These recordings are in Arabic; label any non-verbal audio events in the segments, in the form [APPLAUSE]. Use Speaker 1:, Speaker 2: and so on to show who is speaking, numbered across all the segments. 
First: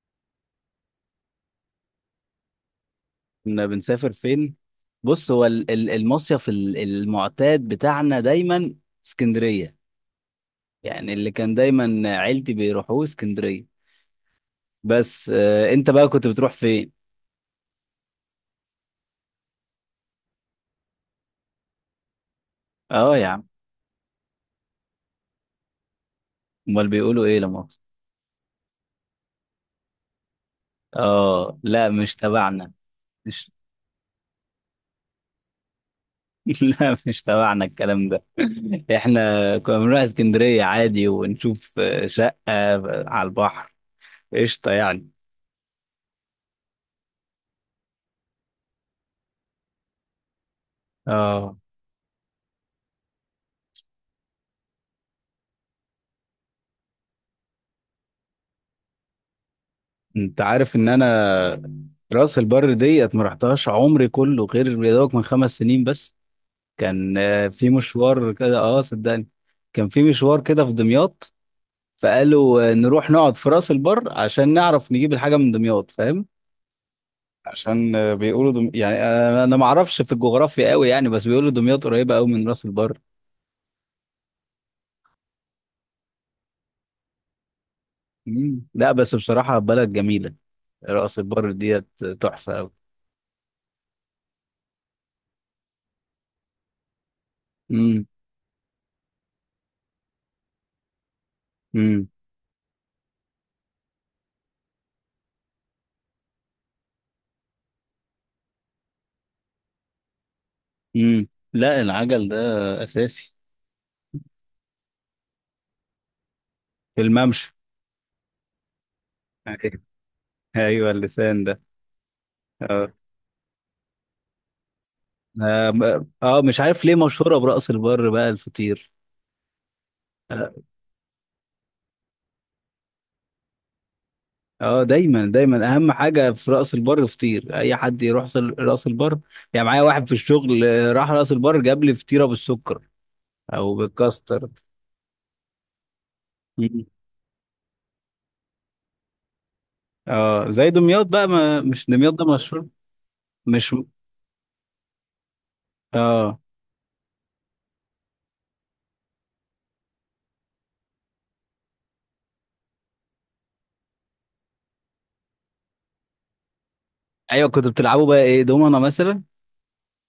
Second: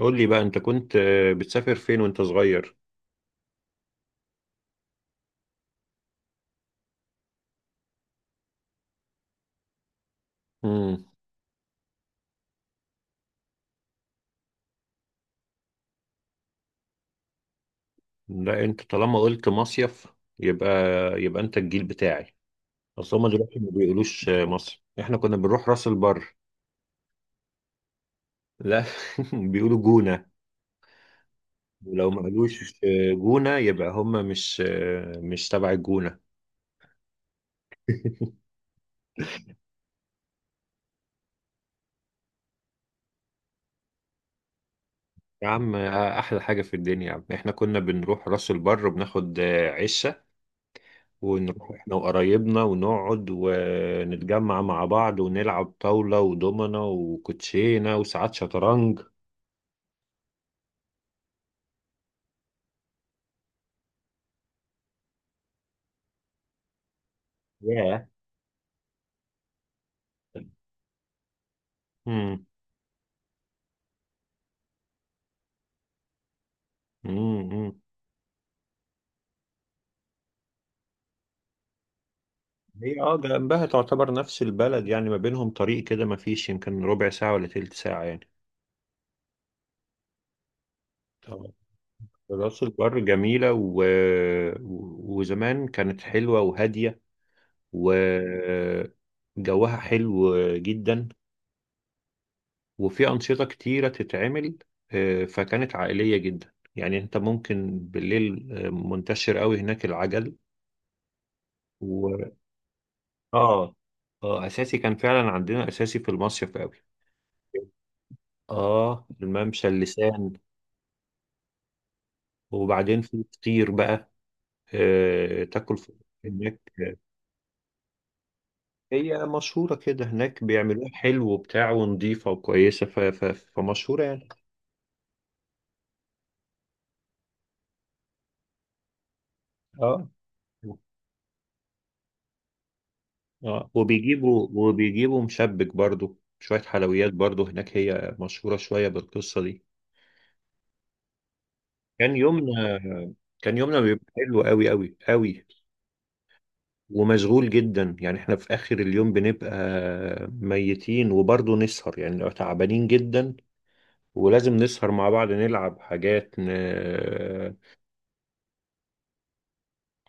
Speaker 1: قول لي بقى انت كنت بتسافر فين وانت صغير؟
Speaker 2: كنا بنسافر فين؟ بص، هو المصيف المعتاد بتاعنا دايما اسكندرية.
Speaker 1: امم.
Speaker 2: يعني اللي كان دايما عيلتي بيروحوه اسكندرية. بس، انت بقى كنت بتروح فين؟
Speaker 1: لا، انت طالما قلت مصيف، يبقى يبقى انت الجيل بتاعي.
Speaker 2: اه
Speaker 1: اصل
Speaker 2: يا
Speaker 1: هما
Speaker 2: عم.
Speaker 1: دلوقتي ما بيقولوش مصر، احنا كنا بنروح راس البر.
Speaker 2: امال بيقولوا ايه لما أقصد؟
Speaker 1: لا. [LAUGHS] بيقولوا جونة.
Speaker 2: اه، لا
Speaker 1: ولو
Speaker 2: مش
Speaker 1: ما
Speaker 2: تبعنا.
Speaker 1: قالوش
Speaker 2: مش.
Speaker 1: جونة، يبقى هما مش مش تبع الجونة.
Speaker 2: [LAUGHS] لا، مش تبعنا الكلام ده. [LAUGHS] احنا كنا بنروح اسكندرية عادي ونشوف شقة على البحر. قشطة يعني.
Speaker 1: يا عم، احلى حاجة في الدنيا يا عم، احنا كنا بنروح راس البر وبناخد عشة،
Speaker 2: اه،
Speaker 1: ونروح احنا وقرايبنا ونقعد ونتجمع مع بعض ونلعب طاولة ودومنة وكوتشينة وساعات شطرنج.
Speaker 2: انت عارف ان انا راس البر ديت ما رحتهاش عمري كله غير يا دوبك من 5 سنين بس. كان في
Speaker 1: ياه.
Speaker 2: مشوار كده، اه صدقني. كان في مشوار كده في دمياط.
Speaker 1: امم.
Speaker 2: فقالوا نروح نقعد في راس البر عشان نعرف نجيب الحاجه من دمياط، فاهم.
Speaker 1: امم.
Speaker 2: عشان بيقولوا يعني انا ما اعرفش في الجغرافيا قوي يعني، بس بيقولوا دمياط قريبه قوي من راس البر.
Speaker 1: هي جنبها تعتبر نفس البلد يعني، ما بينهم طريق كده، ما فيش يمكن ربع ساعة ولا تلت ساعة يعني.
Speaker 2: مم. لا، بس بصراحه بلد جميله. راس البر
Speaker 1: طبعا.
Speaker 2: ديت تحفه
Speaker 1: راس
Speaker 2: قوي.
Speaker 1: البر جميلة وزمان كانت حلوة وهادية،
Speaker 2: امم.
Speaker 1: وجوها حلو جدا،
Speaker 2: امم.
Speaker 1: وفي أنشطة كتيرة تتعمل. فكانت عائلية جدا، يعني أنت ممكن بالليل منتشر قوي هناك العجل
Speaker 2: امم. لا، العجل
Speaker 1: و...
Speaker 2: ده اساسي.
Speaker 1: آه أساسي، كان فعلا عندنا أساسي في المصيف قوي.
Speaker 2: الممشى. [LAUGHS]
Speaker 1: الممشى،
Speaker 2: أيوة.
Speaker 1: اللسان.
Speaker 2: أيوة، اللسان ده. اه.
Speaker 1: وبعدين في فطير بقى، تاكل فطير
Speaker 2: آه، مش
Speaker 1: هناك.
Speaker 2: عارف ليه مشهورة برأس البر بقى الفطير.
Speaker 1: هي مشهورة كده هناك،
Speaker 2: اه.
Speaker 1: بيعملوها حلو وبتاع ونضيفة وكويسة، فمشهورة يعني.
Speaker 2: دايما دايما اهم حاجة في رأس البر فطير. اي حد يروح رأس البر، يعني معايا واحد
Speaker 1: آه
Speaker 2: في الشغل راح رأس البر جاب لي فطيرة بالسكر
Speaker 1: اه
Speaker 2: او
Speaker 1: وبيجيبوا
Speaker 2: بالكاسترد.
Speaker 1: وبيجيبوا مشبك برضو، شوية
Speaker 2: مم.
Speaker 1: حلويات برضو هناك، هي مشهورة شوية بالقصة دي.
Speaker 2: اه، زي دمياط بقى، ما مش دمياط
Speaker 1: كان
Speaker 2: ده مشهور.
Speaker 1: يومنا كان
Speaker 2: مش.
Speaker 1: يومنا بيبقى حلو قوي قوي قوي،
Speaker 2: اه.
Speaker 1: ومشغول جدا. يعني احنا في آخر اليوم بنبقى ميتين، وبرضو نسهر، يعني لو تعبانين جدا، ولازم نسهر مع بعض، نلعب حاجات
Speaker 2: ايوه، كنتوا بتلعبوا بقى ايه، دومنا مثلا؟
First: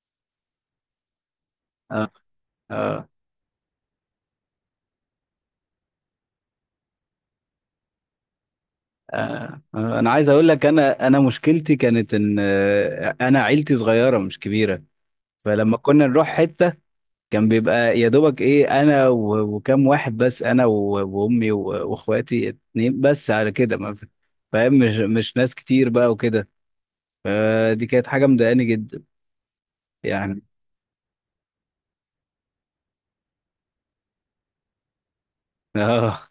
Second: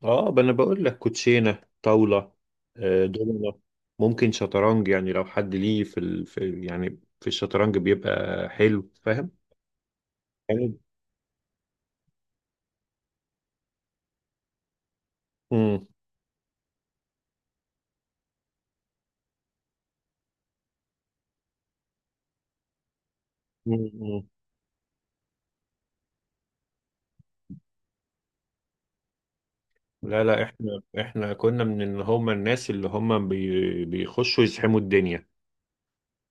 Speaker 1: انا بقول لك، كوتشينة،
Speaker 2: اه.
Speaker 1: طاولة،
Speaker 2: اه.
Speaker 1: دومنة، ممكن شطرنج، يعني لو حد ليه في، يعني في الشطرنج بيبقى حلو، فاهم؟
Speaker 2: انا عايز اقول لك،
Speaker 1: جامد.
Speaker 2: انا مشكلتي كانت ان انا عيلتي صغيره مش كبيره. فلما
Speaker 1: مم.
Speaker 2: كنا نروح حته، كان بيبقى يا دوبك ايه، انا وكم واحد بس، انا وامي واخواتي اتنين بس، على كده
Speaker 1: مم.
Speaker 2: ما في-
Speaker 1: مم.
Speaker 2: فاهم، مش ناس كتير بقى وكده. فدي كانت حاجه مضايقاني جدا.
Speaker 1: لا
Speaker 2: يعني
Speaker 1: لا، احنا كنا من اللي هم الناس اللي هم بيخشوا يزحموا الدنيا.
Speaker 2: اه.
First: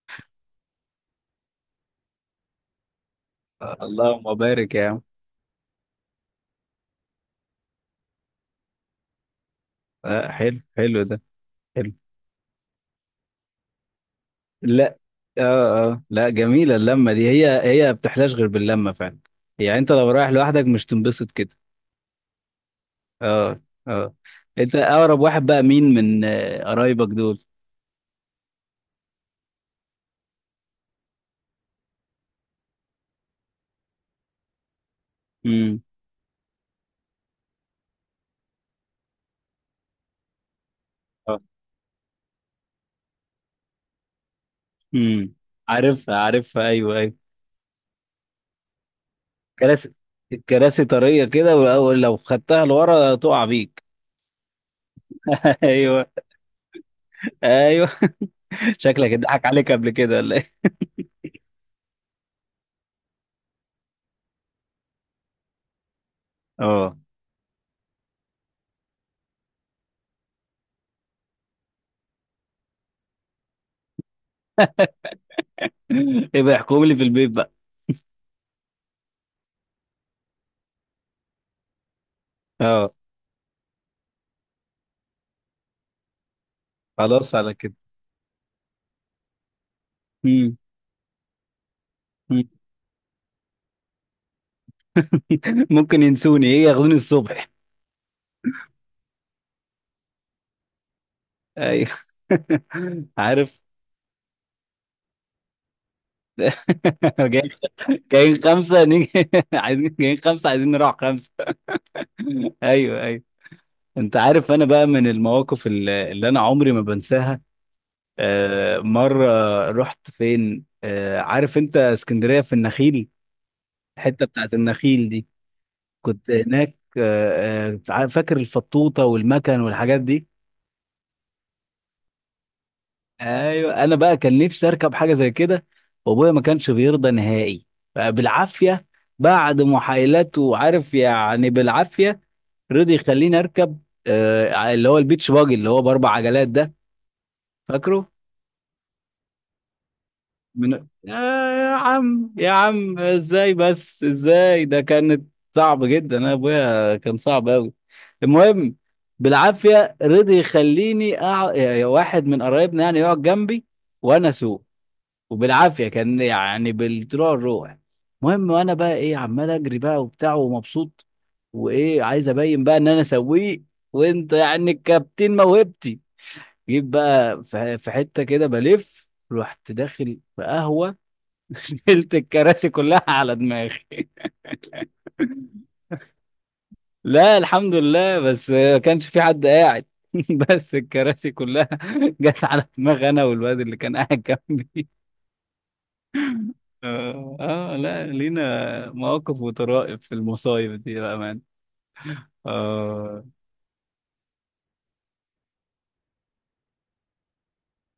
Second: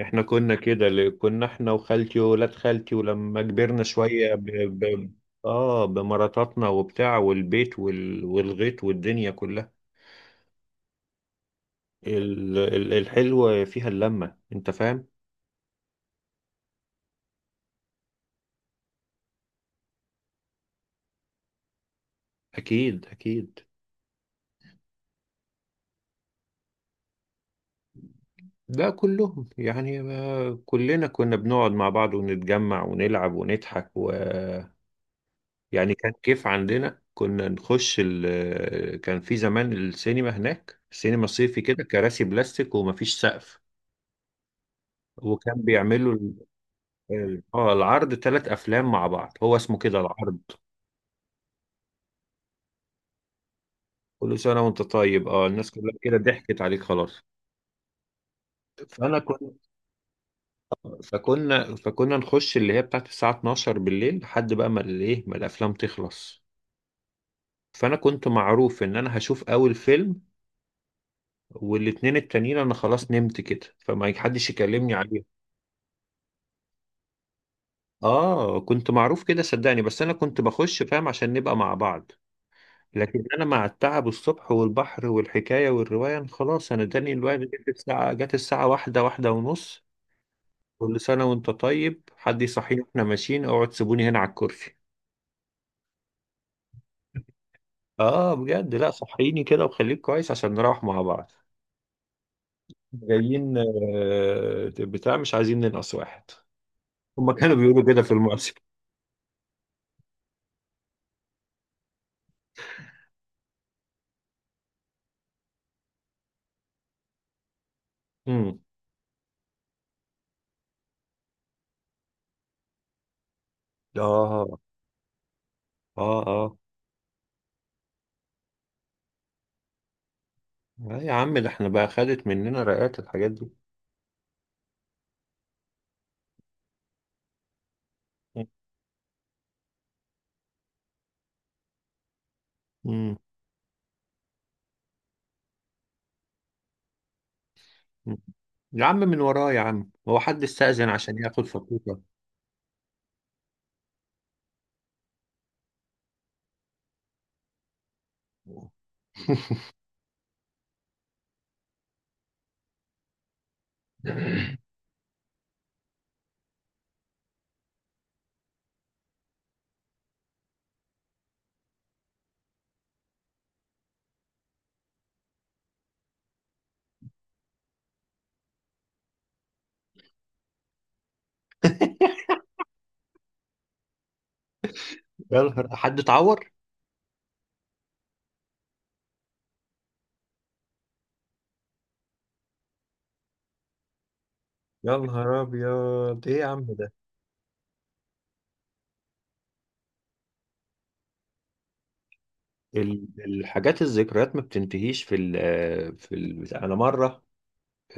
Speaker 1: احنا كنا كده، اللي كنا احنا وخالتي وولاد خالتي، ولما
Speaker 2: [LAUGHS]
Speaker 1: كبرنا
Speaker 2: اللهم
Speaker 1: شوية
Speaker 2: بارك يا عم.
Speaker 1: اه بمراتاتنا وبتاع والبيت والغيط والدنيا كلها.
Speaker 2: حلو، حلو ده. حلو.
Speaker 1: الحلوة فيها اللمة، انت
Speaker 2: لا.
Speaker 1: فاهم؟
Speaker 2: اه. اه، لا، جميلة اللمة دي، هي هي ما بتحلاش غير باللمة فعلا. يعني انت لو رايح لوحدك مش تنبسط كده.
Speaker 1: اكيد
Speaker 2: اه.
Speaker 1: اكيد.
Speaker 2: اه. انت اقرب واحد بقى مين من قرايبك دول؟
Speaker 1: ده كلهم، يعني ما كلنا كنا بنقعد مع بعض ونتجمع ونلعب ونضحك
Speaker 2: امم.
Speaker 1: يعني كان كيف عندنا، كنا نخش كان في زمان السينما هناك، السينما
Speaker 2: اه.
Speaker 1: صيفي كده، كراسي بلاستيك ومفيش سقف،
Speaker 2: امم.
Speaker 1: وكان بيعملوا
Speaker 2: عارفها، عارفها، ايوه ايوه.
Speaker 1: اه العرض ثلاث افلام مع بعض، هو اسمه
Speaker 2: كراسي.
Speaker 1: كده العرض.
Speaker 2: الكراسي طرية كده، والاول لو خدتها لورا تقع بيك.
Speaker 1: كل سنه وانت طيب. اه
Speaker 2: [LAUGHS]
Speaker 1: الناس كلها
Speaker 2: ايوه
Speaker 1: كده ضحكت عليك خلاص.
Speaker 2: ايوه. شكلك
Speaker 1: فانا كنت
Speaker 2: اتضحك عليك قبل كده ولا ايه؟
Speaker 1: فكنا نخش اللي هي بتاعت الساعه 12 بالليل، لحد بقى ما الافلام تخلص.
Speaker 2: اه.
Speaker 1: فانا كنت معروف ان انا هشوف اول فيلم، والاتنين التانيين انا خلاص نمت كده، فما حدش يكلمني عليه.
Speaker 2: [LAUGHS] يبقى احكم لي في البيت بقى.
Speaker 1: اه كنت معروف كده، صدقني، بس انا كنت بخش، فاهم، عشان نبقى مع بعض.
Speaker 2: اه.
Speaker 1: لكن انا مع التعب الصبح والبحر والحكايه والروايه، أنا خلاص، انا اداني
Speaker 2: خلاص
Speaker 1: الوقت،
Speaker 2: على
Speaker 1: جت
Speaker 2: كده.
Speaker 1: الساعه جت الساعه واحده ونص.
Speaker 2: امم.
Speaker 1: كل سنه وانت طيب، حد
Speaker 2: [LAUGHS]
Speaker 1: يصحيني واحنا ماشيين، اقعد، سيبوني هنا على الكرسي.
Speaker 2: ممكن ينسوني، ايه، ياخدوني الصبح.
Speaker 1: اه بجد، لا صحيني كده وخليك كويس عشان نروح مع بعض.
Speaker 2: ايوه. [LAUGHS]
Speaker 1: جايين،
Speaker 2: عارف.
Speaker 1: بتاع، مش عايزين ننقص واحد.
Speaker 2: [LAUGHS]
Speaker 1: هما
Speaker 2: جايين،
Speaker 1: كانوا بيقولوا كده في المؤسسة.
Speaker 2: خمسه نيجي، [LAUGHS] عايزين، جايين خمسه، عايزين نروح خمسه. [LAUGHS] ايوه ايوه. انت عارف انا بقى من المواقف اللي انا عمري ما بنساها.
Speaker 1: امم.
Speaker 2: مره رحت فين؟ عارف انت اسكندريه في النخيل، الحته بتاعت
Speaker 1: اه.
Speaker 2: النخيل دي.
Speaker 1: اه.
Speaker 2: كنت
Speaker 1: اه.
Speaker 2: هناك فاكر الفطوطه والمكن والحاجات دي.
Speaker 1: آه يا عم، ده احنا بقى خدت مننا رقات الحاجات دي.
Speaker 2: ايوه، انا بقى كان نفسي اركب حاجه زي كده، وابويا ما كانش بيرضى نهائي. بقى بالعافيه، بعد محايلات وعارف يعني، بالعافيه
Speaker 1: مم.
Speaker 2: رضي
Speaker 1: مم.
Speaker 2: يخليني اركب. آه، اللي هو البيتش باجي اللي هو باربع عجلات ده. فاكره.
Speaker 1: يا عم، من وراه يا عم، هو حد
Speaker 2: من
Speaker 1: استأذن عشان ياخد
Speaker 2: يا
Speaker 1: فطوطة؟
Speaker 2: عم، يا عم، ازاي بس، ازاي، ده كانت صعب جدا. انا ابويا كان صعب قوي. المهم،
Speaker 1: [LAUGHS]
Speaker 2: بالعافيه رضي يخليني يا واحد من قرايبنا يعني يقعد جنبي، وانا اسوق، وبالعافيه كان يعني بالطلوع الروح. المهم، وانا بقى ايه، عمال اجري بقى وبتاع ومبسوط. وايه، عايز ابين بقى ان انا سويق، وانت يعني الكابتن موهبتي. جيت بقى في حته كده بلف، رحت داخل في قهوه. [LAUGHS] شلت الكراسي كلها على دماغي.
Speaker 1: يا نهار حد اتعور.
Speaker 2: لا الحمد لله، بس ما كانش في حد قاعد. [LAUGHS] بس الكراسي كلها [LAUGHS] جت على دماغ انا والواد اللي كان قاعد جنبي.
Speaker 1: يا نهار ابيض، ايه يا عم ده.
Speaker 2: لا، لينا مواقف وطرائف في المصايب دي بقى مان. آه.
Speaker 1: الحاجات، الذكريات ما بتنتهيش في ال في ال بتاع. انا مره،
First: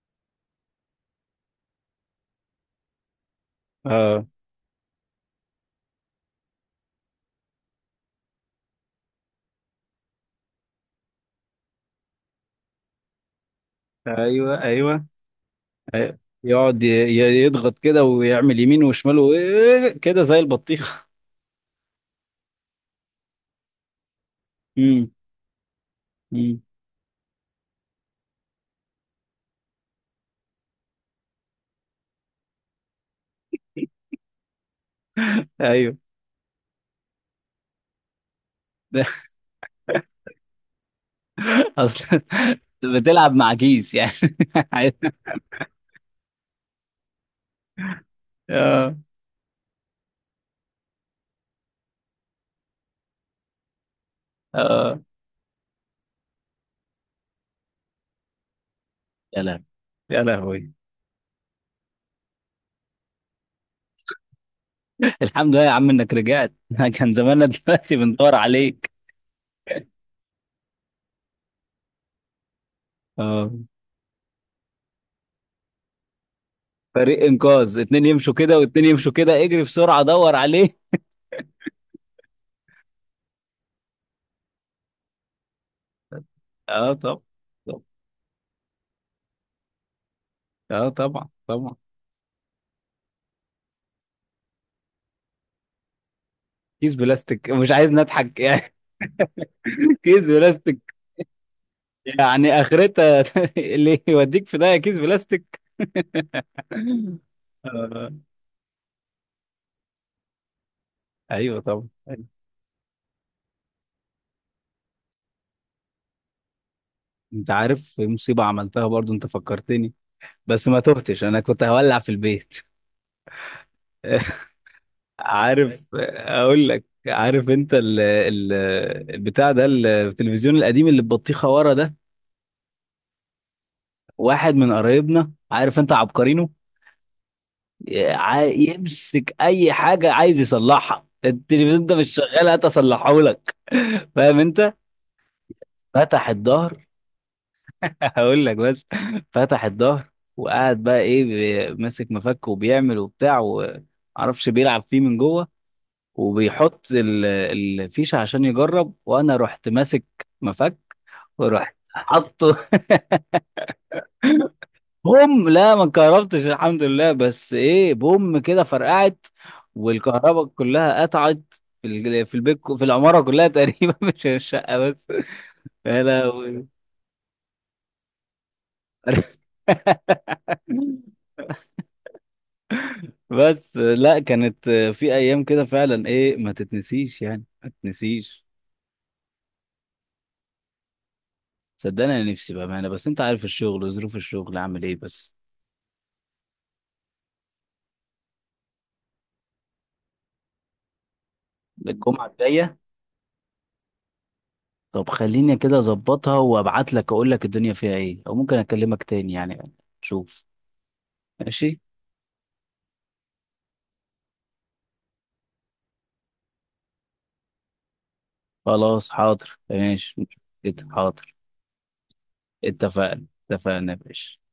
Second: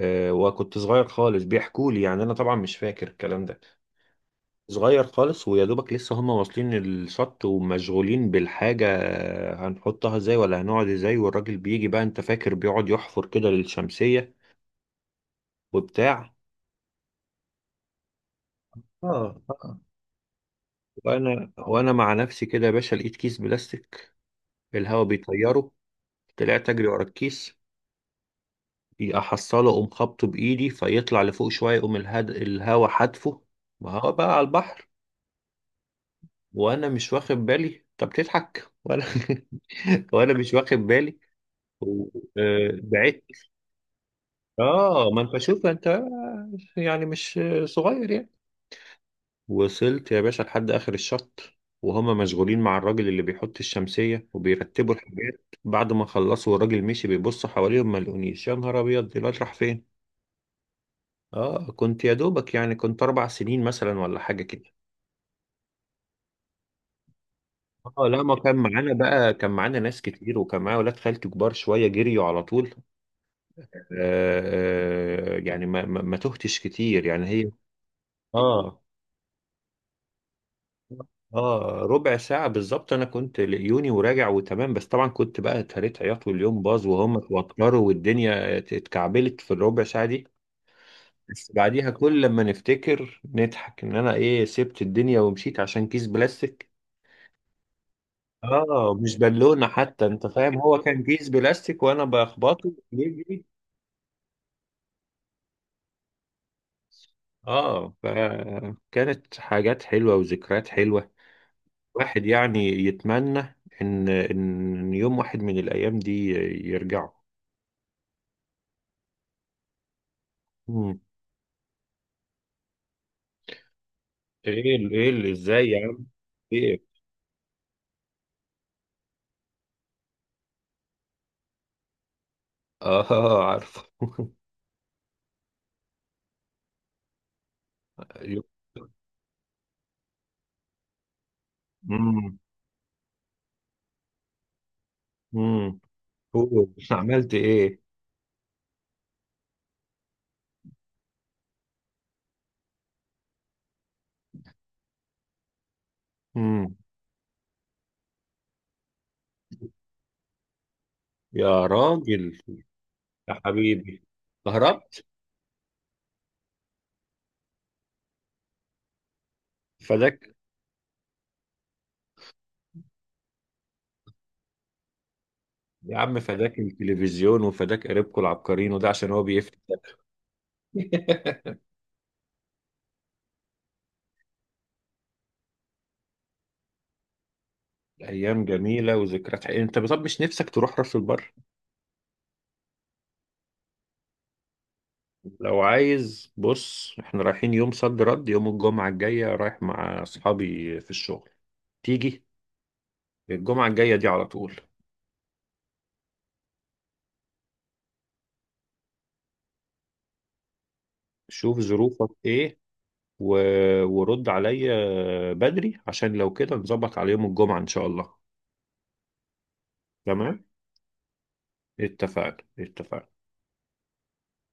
Speaker 1: وكنت صغير خالص، بيحكوا لي يعني، انا طبعا مش فاكر الكلام ده.
Speaker 2: آه.
Speaker 1: صغير خالص، ويا دوبك لسه هم واصلين الشط ومشغولين بالحاجه، هنحطها ازاي ولا هنقعد ازاي، والراجل بيجي بقى انت فاكر، بيقعد يحفر كده للشمسيه
Speaker 2: أيوه أيوه. أيوه.
Speaker 1: وبتاع.
Speaker 2: يقعد يضغط كده ويعمل يمين وشمال
Speaker 1: اه اه
Speaker 2: كده زي البطيخ.
Speaker 1: وانا مع نفسي كده يا باشا، لقيت كيس بلاستيك،
Speaker 2: [LAUGHS]
Speaker 1: الهوا
Speaker 2: امم.
Speaker 1: بيطيره.
Speaker 2: امم.
Speaker 1: طلعت اجري ورا الكيس، احصله، اقوم خبطه بايدي فيطلع لفوق شويه، يقوم الهوا حدفه، ما هو بقى على البحر،
Speaker 2: أيوه.
Speaker 1: وانا مش واخد بالي. طب تضحك
Speaker 2: [LAUGHS] ده
Speaker 1: وانا [LAUGHS] وانا مش واخد بالي و...
Speaker 2: أصلا
Speaker 1: بعدت.
Speaker 2: بتلعب مع كيس يعني.
Speaker 1: اه
Speaker 2: [LAUGHS]
Speaker 1: ما انت شوف انت، يعني مش صغير يعني.
Speaker 2: آه.
Speaker 1: وصلت يا باشا لحد آخر الشط، وهما مشغولين مع الراجل اللي بيحط الشمسية وبيرتبوا
Speaker 2: آه.
Speaker 1: الحاجات، بعد ما خلصوا والراجل مشي بيبص حواليهم ما لقونيش. يا نهار أبيض، دلوقتي
Speaker 2: يا
Speaker 1: راح
Speaker 2: لهوي.
Speaker 1: فين؟
Speaker 2: يا لهوي.
Speaker 1: كنت يا دوبك يعني، كنت أربع سنين مثلا ولا حاجة كده.
Speaker 2: الحمد لله يا عم إنك رجعت. [LAUGHS] كان زماننا دلوقتي
Speaker 1: لا،
Speaker 2: بندور
Speaker 1: ما كان
Speaker 2: عليك.
Speaker 1: معانا بقى، كان معانا
Speaker 2: [LAUGHS]
Speaker 1: ناس كتير، وكان معايا ولاد خالتي كبار شوية، جريوا على طول.
Speaker 2: اه.
Speaker 1: آه يعني ما تهتش كتير
Speaker 2: فريق
Speaker 1: يعني هي.
Speaker 2: انقاذ، اتنين يمشوا كده
Speaker 1: آه
Speaker 2: واتنين يمشوا كده، اجري بسرعه دور عليه.
Speaker 1: اه ربع ساعة بالظبط انا كنت لقيوني، وراجع وتمام، بس طبعا كنت بقى اتهريت عياط، واليوم باظ
Speaker 2: اه.
Speaker 1: وهم
Speaker 2: طب. طب.
Speaker 1: اتوتروا والدنيا اتكعبلت في الربع ساعة دي.
Speaker 2: اه طبعا
Speaker 1: بس
Speaker 2: طبعا.
Speaker 1: بعديها كل لما نفتكر نضحك ان انا ايه، سبت الدنيا ومشيت عشان كيس بلاستيك.
Speaker 2: كيس بلاستيك مش عايز نضحك يعني.
Speaker 1: اه مش بالونة
Speaker 2: [LAUGHS]
Speaker 1: حتى،
Speaker 2: كيس
Speaker 1: انت فاهم، هو
Speaker 2: بلاستيك.
Speaker 1: كان كيس بلاستيك وانا
Speaker 2: يعني
Speaker 1: بخبطه
Speaker 2: اخرتها،
Speaker 1: يجري.
Speaker 2: [LAUGHS] اللي يوديك في ده كيس بلاستيك.
Speaker 1: اه
Speaker 2: آه.
Speaker 1: فكانت حاجات حلوة وذكريات حلوة.
Speaker 2: ايوه طبعا أيوة.
Speaker 1: واحد يعني يتمنى ان يوم واحد من الايام دي يرجعوا.
Speaker 2: انت عارف مصيبه عملتها برضو، انت فكرتني. بس ما
Speaker 1: مم.
Speaker 2: تهتش، انا كنت هولع في البيت.
Speaker 1: ايه
Speaker 2: [LAUGHS]
Speaker 1: ايه اللي ازاي
Speaker 2: عارف
Speaker 1: يا عم.
Speaker 2: اقول
Speaker 1: ايه.
Speaker 2: لك، عارف انت ال ال البتاع ده، التلفزيون القديم اللي ببطيخه ورا ده.
Speaker 1: اه عارفه. [LAUGHS]
Speaker 2: واحد من قرايبنا عارف انت عبقرينه، يمسك اي حاجه عايز يصلحها. التلفزيون ده مش
Speaker 1: امم.
Speaker 2: شغال، هات اصلحه لك. [LAUGHS] فاهم انت.
Speaker 1: امم.
Speaker 2: فتح
Speaker 1: قول
Speaker 2: الظهر.
Speaker 1: عملت ايه.
Speaker 2: [LAUGHS] هقول لك بس. فتح الظهر، وقعد بقى ايه، ماسك مفك وبيعمل وبتاع، ومعرفش بيلعب فيه من جوه،
Speaker 1: امم.
Speaker 2: وبيحط الفيشه عشان يجرب، وانا رحت ماسك مفك،
Speaker 1: يا
Speaker 2: ورحت
Speaker 1: راجل.
Speaker 2: حطه.
Speaker 1: يا حبيبي. هربت.
Speaker 2: بوم! لا، ما انكهربتش الحمد لله، بس ايه، بوم كده فرقعت،
Speaker 1: فداك.
Speaker 2: والكهرباء كلها قطعت في البيت، في العماره كلها تقريبا، [LAUGHS] مش الشقه بس.
Speaker 1: يا
Speaker 2: يا
Speaker 1: عم، فداك
Speaker 2: لهوي.
Speaker 1: التلفزيون، وفداك قريبكم العبقرين، وده عشان هو
Speaker 2: [LAUGHS]
Speaker 1: بيفتح. [LAUGHS]
Speaker 2: بس لا، كانت في ايام كده فعلا ايه، ما تتنسيش يعني، ما تتنسيش.
Speaker 1: ايام جميله وذكريات حقيقية. انت طب مش نفسك تروح راس البر؟
Speaker 2: صدقني، انا نفسي بامانه، بس انت عارف الشغل وظروف الشغل عامل ايه بس.
Speaker 1: لو عايز بص، احنا رايحين يوم صد رد يوم الجمعه الجايه، رايح مع اصحابي في الشغل، تيجي؟
Speaker 2: الجمعه الجايه؟
Speaker 1: الجمعة الجاية دي على طول.
Speaker 2: طب خليني كده اظبطها وابعت لك، اقول لك الدنيا فيها ايه، او ممكن اكلمك تاني يعني. شوف.
Speaker 1: شوف
Speaker 2: ماشي.
Speaker 1: ظروفك ايه و... ورد عليا بدري، عشان لو كده نظبط على يوم الجمعة ان شاء الله.
Speaker 2: خلاص حاضر، ماشي.
Speaker 1: تمام.
Speaker 2: حاضر.
Speaker 1: اتفقنا اتفقنا.
Speaker 2: اتفقنا، اتفقنا يا باشا.